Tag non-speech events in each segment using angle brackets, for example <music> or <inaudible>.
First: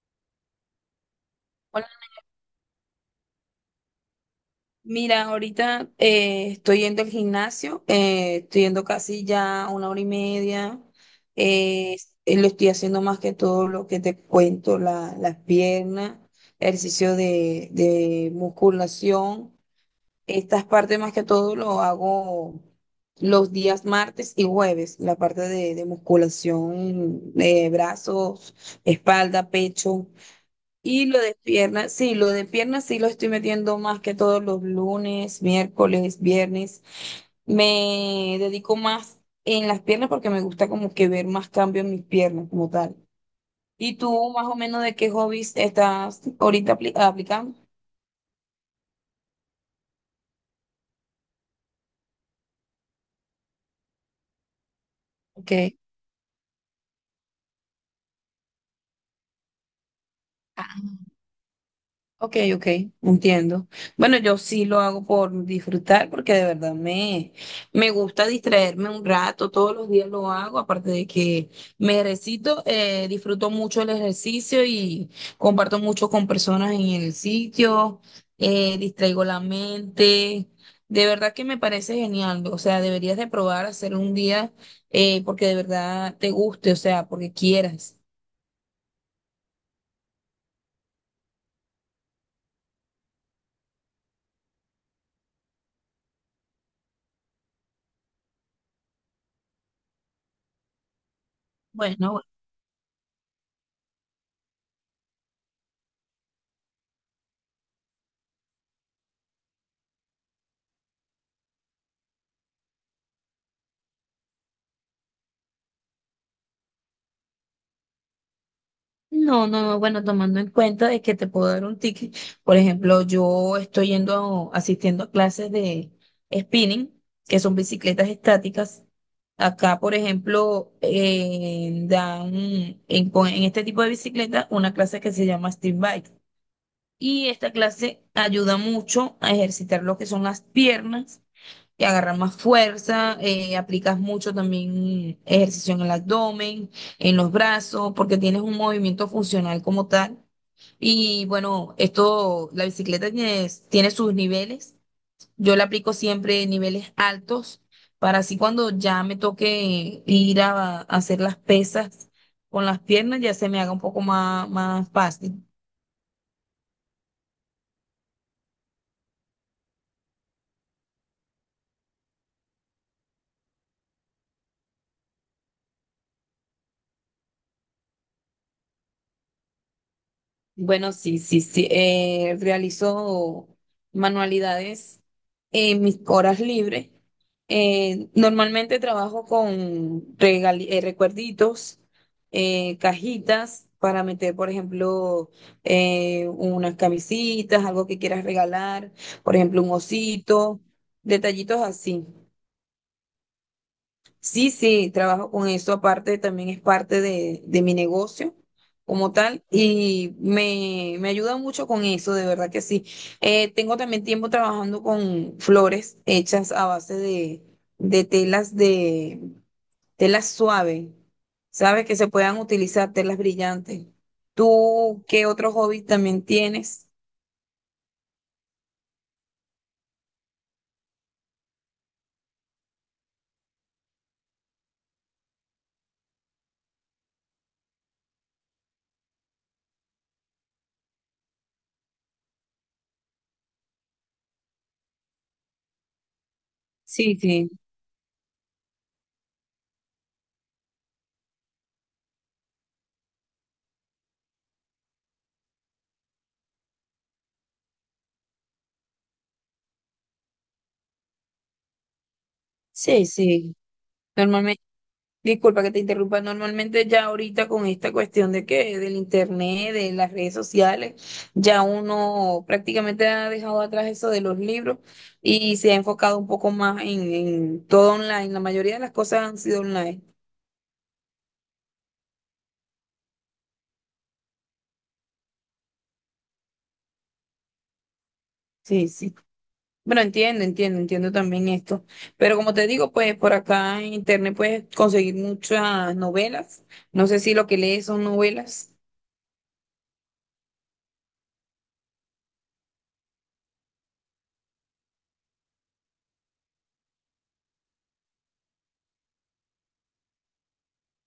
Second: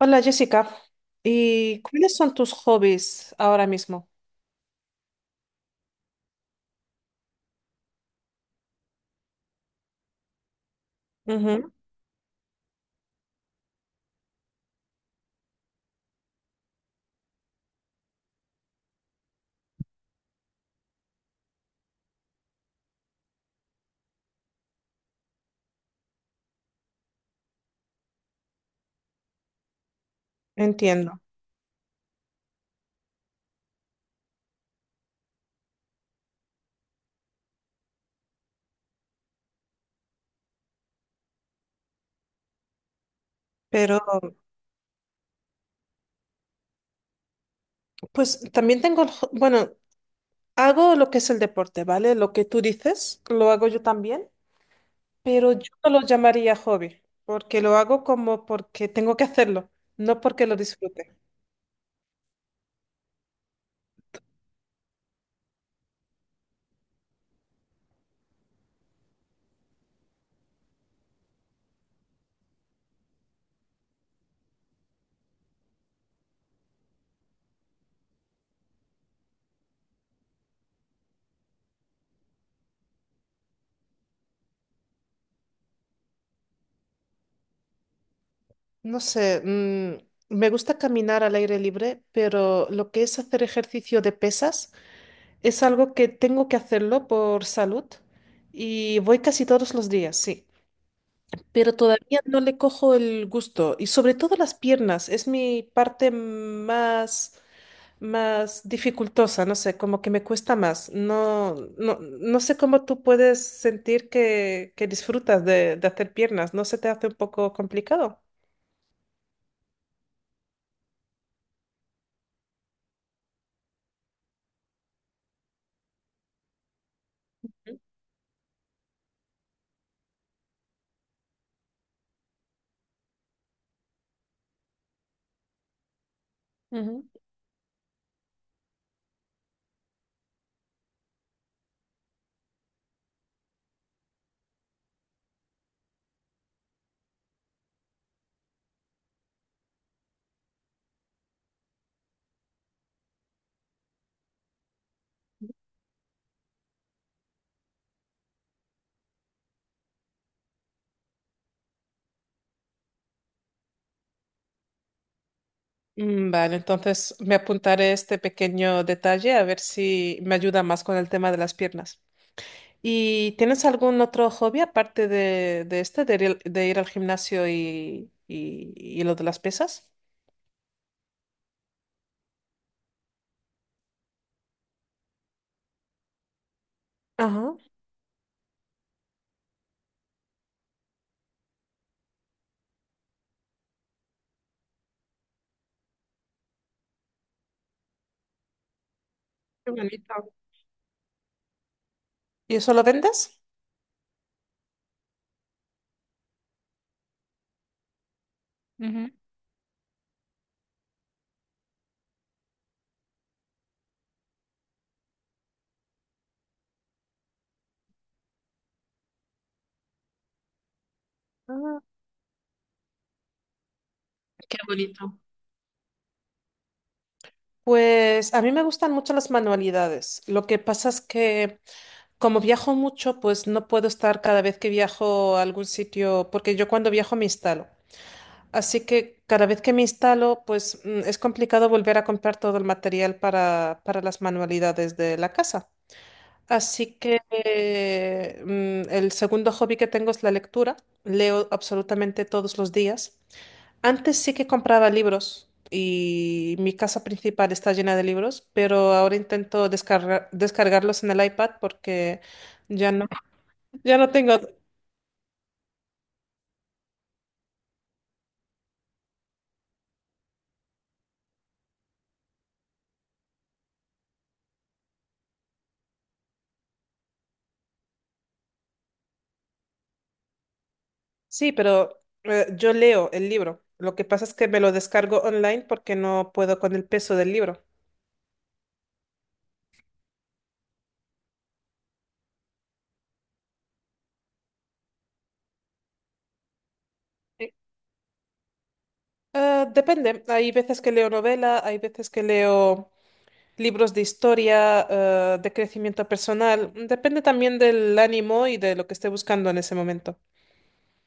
Hola Jessica, ¿y Hola, cuáles son tus hobbies ahora mismo? mira, ahorita estoy yendo al gimnasio, estoy yendo casi ya una hora y media, Ujú, eh, lo estoy haciendo más que todo lo que te cuento, las piernas, ejercicio de musculación. Estas partes más que todo lo hago los días martes y jueves, la parte de musculación, de brazos, espalda, pecho. Y lo entiendo, de piernas, sí, lo de piernas sí lo estoy metiendo más que todos los lunes, miércoles, viernes. Me dedico más en las piernas porque me gusta como que ver más cambio en mis piernas como tal. ¿Y pero tú más o menos de qué hobbies estás ahorita aplicando? pues también tengo, bueno, hago lo que es el deporte, ¿vale? Lo que tú dices, lo hago yo también, pero yo Ok. no lo llamaría hobby, porque lo hago como porque tengo que hacerlo, no porque lo disfrute. Ok, ok, entiendo. Bueno, yo sí lo hago por disfrutar porque de verdad me gusta distraerme un rato, todos los días lo hago, aparte de que me ejercito, disfruto mucho el ejercicio y comparto mucho con personas en el sitio, distraigo la mente, de verdad que me parece genial, o sea, deberías de probar hacer un día porque de verdad te guste, o sea, porque quieras. No sé, me gusta caminar al aire libre, pero lo que es hacer ejercicio de pesas es algo que tengo que hacerlo por salud y voy casi todos los días, sí, pero todavía Bueno, no le cojo el gusto. Y sobre todo las piernas, es mi parte más, más dificultosa, no sé, como que me cuesta más. No, no, no sé cómo tú puedes sentir que disfrutas de hacer piernas, ¿no se te hace un poco complicado? no, no, no, bueno, tomando en cuenta de que te puedo dar un ticket. Por ejemplo, yo estoy yendo, asistiendo a clases de spinning, que son bicicletas estáticas. Acá, por ejemplo, dan en este tipo de bicicleta una clase que se llama street bike. Ujú. Y esta clase ayuda mucho a ejercitar lo que son las piernas y agarrar más fuerza, aplicas mucho también ejercicio en el abdomen, en los brazos, porque tienes un movimiento funcional como tal. Y bueno, esto, la bicicleta tiene sus niveles. Yo le aplico siempre niveles altos para así cuando ya me toque ir a hacer las pesas con las piernas, ya se me haga un poco más, más fácil. Vale, entonces me apuntaré este pequeño detalle a ver si me ayuda más con el tema de las piernas. ¿Y tienes algún otro hobby aparte de este, de ir al gimnasio y, y lo de las pesas? Bueno, sí, sí, sí. Realizo manualidades en mis horas libres. Ajá. Normalmente trabajo con recuerditos, cajitas para meter, por ejemplo, unas camisitas, algo que quieras regalar, por ejemplo, Qué un bonito. osito, detallitos así. ¿Y eso lo vendes? Sí, sí, trabajo con eso. Aparte, también es parte de mi negocio Ujú. como tal y me ayuda mucho con eso, de verdad que sí. Tengo también tiempo trabajando con flores hechas a base de telas suaves, Ah. ¿sabes? Que se puedan utilizar telas brillantes. Qué ¿Tú bonito. qué otro hobby también tienes? Pues a mí me gustan mucho las manualidades. Lo que pasa es que como viajo mucho, pues no puedo estar cada vez que viajo a algún sitio, porque yo cuando viajo me instalo. Así que cada vez que me instalo, pues es complicado volver a comprar todo el material para las manualidades de la casa. Así Sí, que sí, el segundo hobby que tengo es la lectura. Leo absolutamente todos los días. Antes sí que compraba libros y mi casa principal está llena de libros, pero ahora intento descargarlos en el iPad porque ya sí, no, sí. <laughs> ya no tengo. Normalmente. Disculpa que te interrumpa. Normalmente ya ahorita con esta cuestión de que del internet, de las redes sociales, ya uno prácticamente ha dejado atrás eso de los libros y se ha enfocado un poco más en todo online. La mayoría de las cosas han sido online. Sí, pero yo leo el libro. Lo que pasa es que me lo descargo online porque no puedo con el peso del libro. Sí, sí. Bueno, entiendo, entiendo, entiendo también esto. Pero como te digo, pues por acá en internet puedes conseguir muchas novelas. No sé si lo que lees son novelas. Depende. Hay veces que leo novela, hay veces que leo libros de historia, de crecimiento personal. Depende también del ánimo y de lo que esté buscando en ese momento.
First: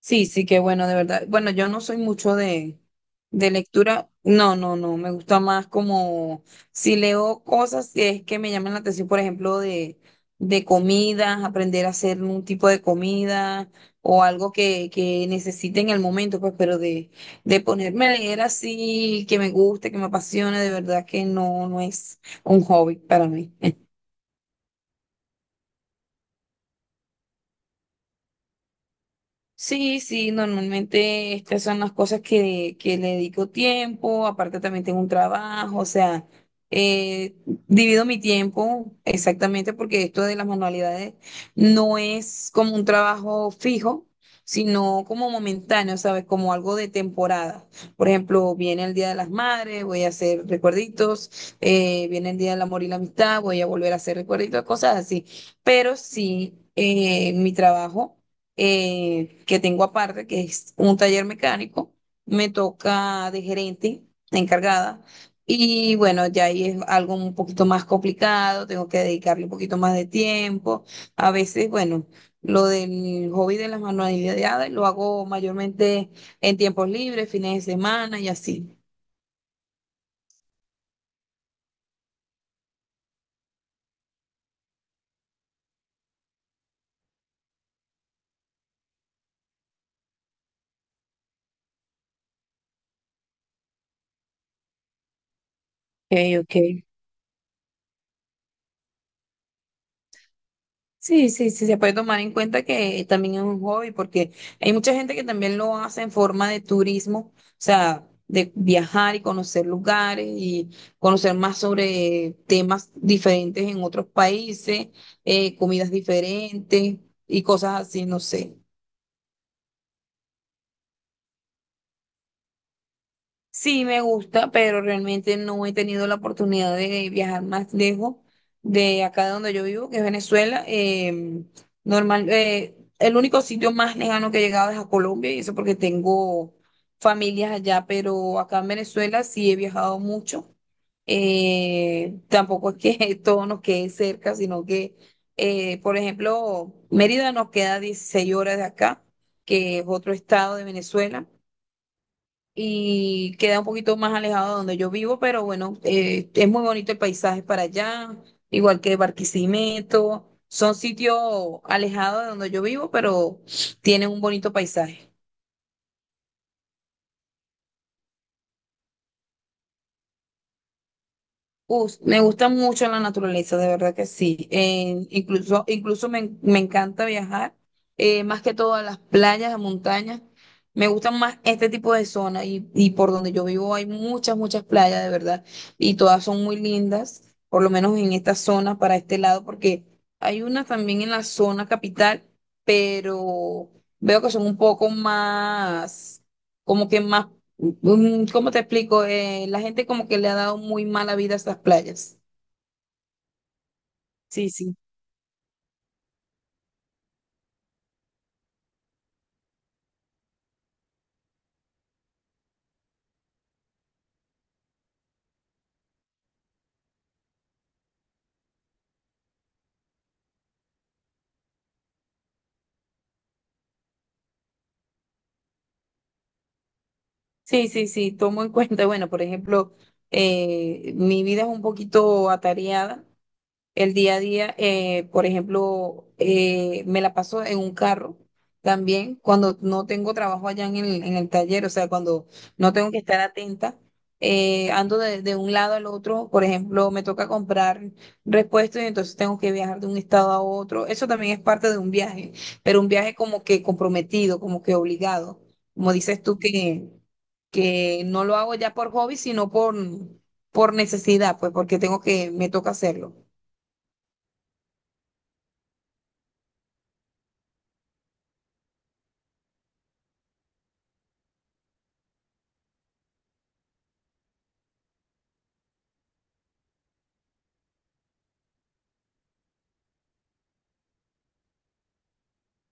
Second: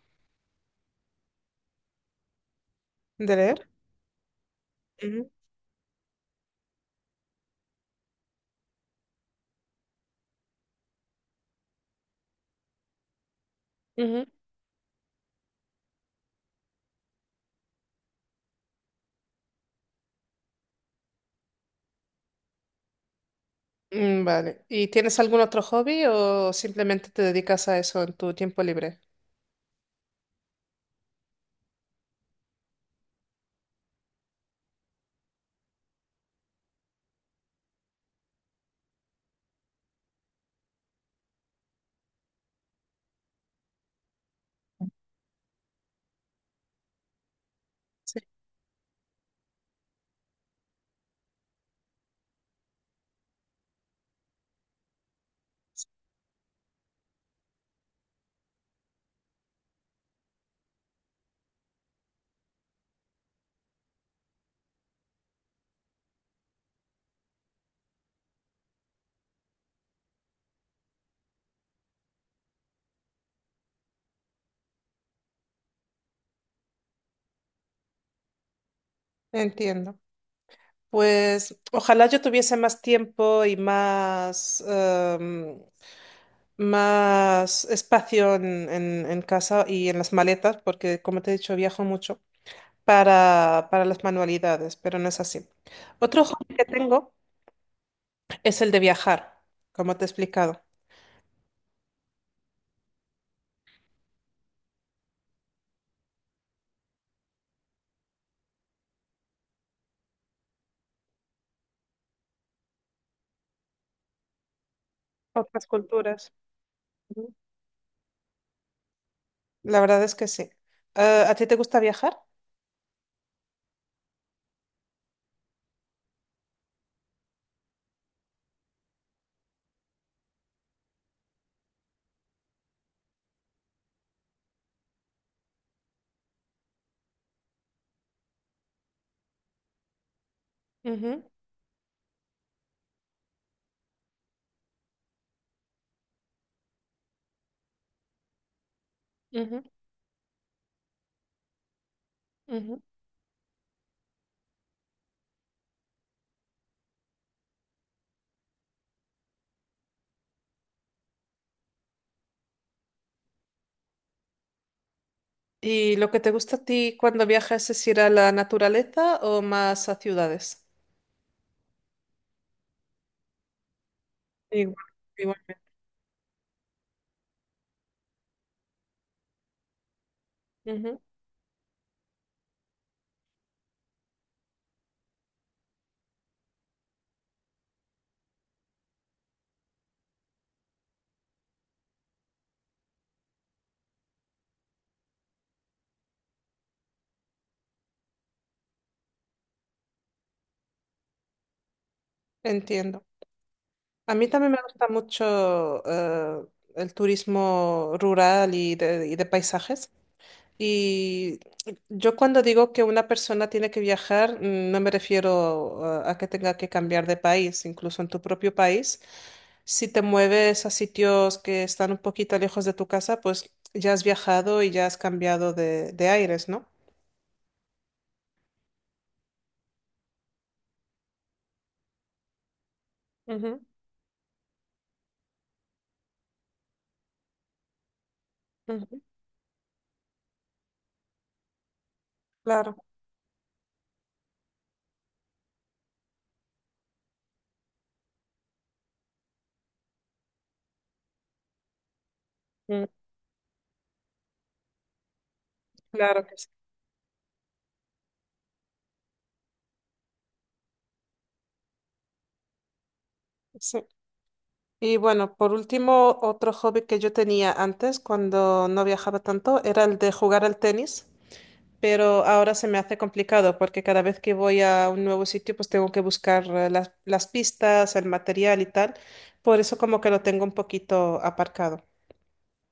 Sí, sí, qué bueno, de verdad. Bueno, yo no soy mucho ¿De de leer? lectura. No, no, no. Me Ujú. gusta más como si leo cosas que es que me llaman la atención, por ejemplo, de comidas, aprender a hacer un tipo de comida o Ujú. algo que necesite en el momento, pues, pero de ponerme a leer así, que me guste, que me apasione, de verdad que no, no es un hobby para mí. Vale. ¿Y tienes algún otro hobby o simplemente te dedicas a eso en tu tiempo libre? Sí, sí, normalmente estas son las cosas que le dedico tiempo, aparte también tengo un trabajo, o sea, eh, divido mi tiempo exactamente porque esto de las manualidades no es como un trabajo fijo, sino como momentáneo, ¿sabes? Como algo de temporada. Por Sí. ejemplo, viene el Día de las Madres, voy a hacer recuerditos, viene el Día del Amor y la Amistad, voy a volver a hacer recuerditos, cosas así. Pero sí, mi trabajo que tengo aparte, que es un taller mecánico, me toca de gerente, encargada, y bueno, ya ahí es algo un poquito más complicado, tengo que dedicarle un poquito más de tiempo, a veces, bueno, lo del hobby de las manualidades lo hago mayormente en tiempos libres, fines de semana y así. Entiendo. Pues ojalá yo tuviese más tiempo y más, más espacio en casa y en las maletas, porque como te he dicho, viajo mucho, para las manualidades, pero no es así. Ok, Otro hobby ok. que tengo es el de viajar, como te he explicado. Sí, sí, sí, se puede tomar en cuenta que también es un hobby, porque hay mucha gente que también lo hace en forma de turismo, o sea, de viajar y conocer lugares y conocer más sobre temas diferentes en otros países, Otras comidas culturas. diferentes Ujú. y cosas así, no sé. La verdad es que sí. ¿A ti te gusta viajar? Sí, me gusta, pero realmente no he tenido la oportunidad de viajar más lejos de acá de donde yo vivo, que es Venezuela. Normal, el único sitio más lejano que he llegado es a Colombia, y eso porque tengo familias allá, pero acá en Venezuela sí he viajado mucho. Ujú, Tampoco es que <laughs> todo nos quede cerca, sino que, por ejemplo, Mérida nos queda 16 horas de acá, ujú, que es otro estado de Venezuela ujú. y queda un poquito más alejado de donde yo vivo, pero bueno, es muy bonito el paisaje para allá, igual que Barquisimeto, son sitios alejados de donde yo vivo, pero tienen un bonito paisaje. ¿Y lo que te gusta a ti cuando viajas es ir a la naturaleza o más a ciudades? Me gusta mucho la naturaleza, de verdad que sí. Igual, igualmente. Incluso, incluso me encanta viajar, más que todo a las playas, a montañas. Me Ujú, gustan más este tipo de zonas y por donde yo vivo hay muchas, muchas playas, de verdad. Y todas son muy lindas, por lo menos en esta zona, para este lado, porque hay unas también en la zona capital, pero veo que son un poco más, como que más. ¿Cómo te explico? La gente como que le ha dado muy mala vida a estas playas. entiendo. A mí Sí, también me sí. gusta mucho el turismo rural y de paisajes. Y yo cuando digo que una persona tiene que viajar, no me refiero a que tenga que cambiar de país, incluso en tu propio país. Si te mueves a sitios que están un poquito lejos de tu casa, pues ya has viajado y ya has cambiado de aires, ¿no? Sí, sí, sí. Tomo en <laughs> cuenta, bueno, por ejemplo, mi vida es un poquito atareada. Ujú, El día a día, por ejemplo, me la paso en un carro ujú, también cuando no tengo trabajo allá en el taller, o sea, cuando no claro, tengo que estar atenta, ando de un lado al otro, por ejemplo, me toca comprar repuestos y entonces tengo que viajar de un estado a otro. Eso también es parte de un viaje, pero mm, un viaje como que comprometido, como que obligado. Como dices claro que tú, sí. Que no lo hago ya por hobby, sino por necesidad, pues porque tengo que, me toca hacerlo. Sí. Y bueno, por último, otro hobby que yo tenía antes cuando no viajaba tanto era el de jugar al tenis, pero ahora se me hace complicado porque cada vez que voy a un nuevo sitio, pues tengo que buscar las pistas, el material y tal. Por eso como que lo tengo un poquito aparcado.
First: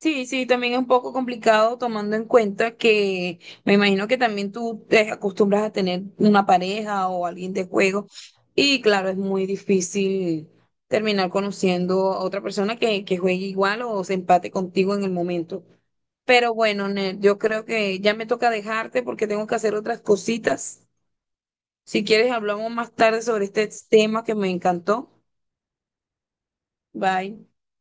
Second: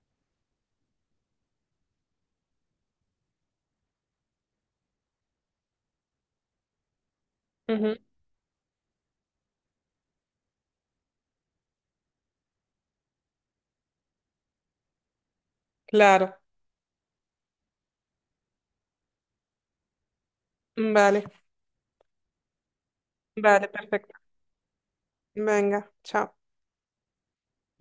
Sí, sí, también es un poco complicado tomando en cuenta que me imagino que también tú te acostumbras a tener una pareja o alguien de Ujú, juego y claro, es muy difícil terminar conociendo a otra persona que juegue igual o se empate contigo en el momento. claro, Pero bueno, Nel, yo creo que ya me toca dejarte porque tengo que hacer otras cositas. vale, Si quieres, hablamos más tarde sobre vale, este perfecto. tema que me encantó. Venga, chao. Bye.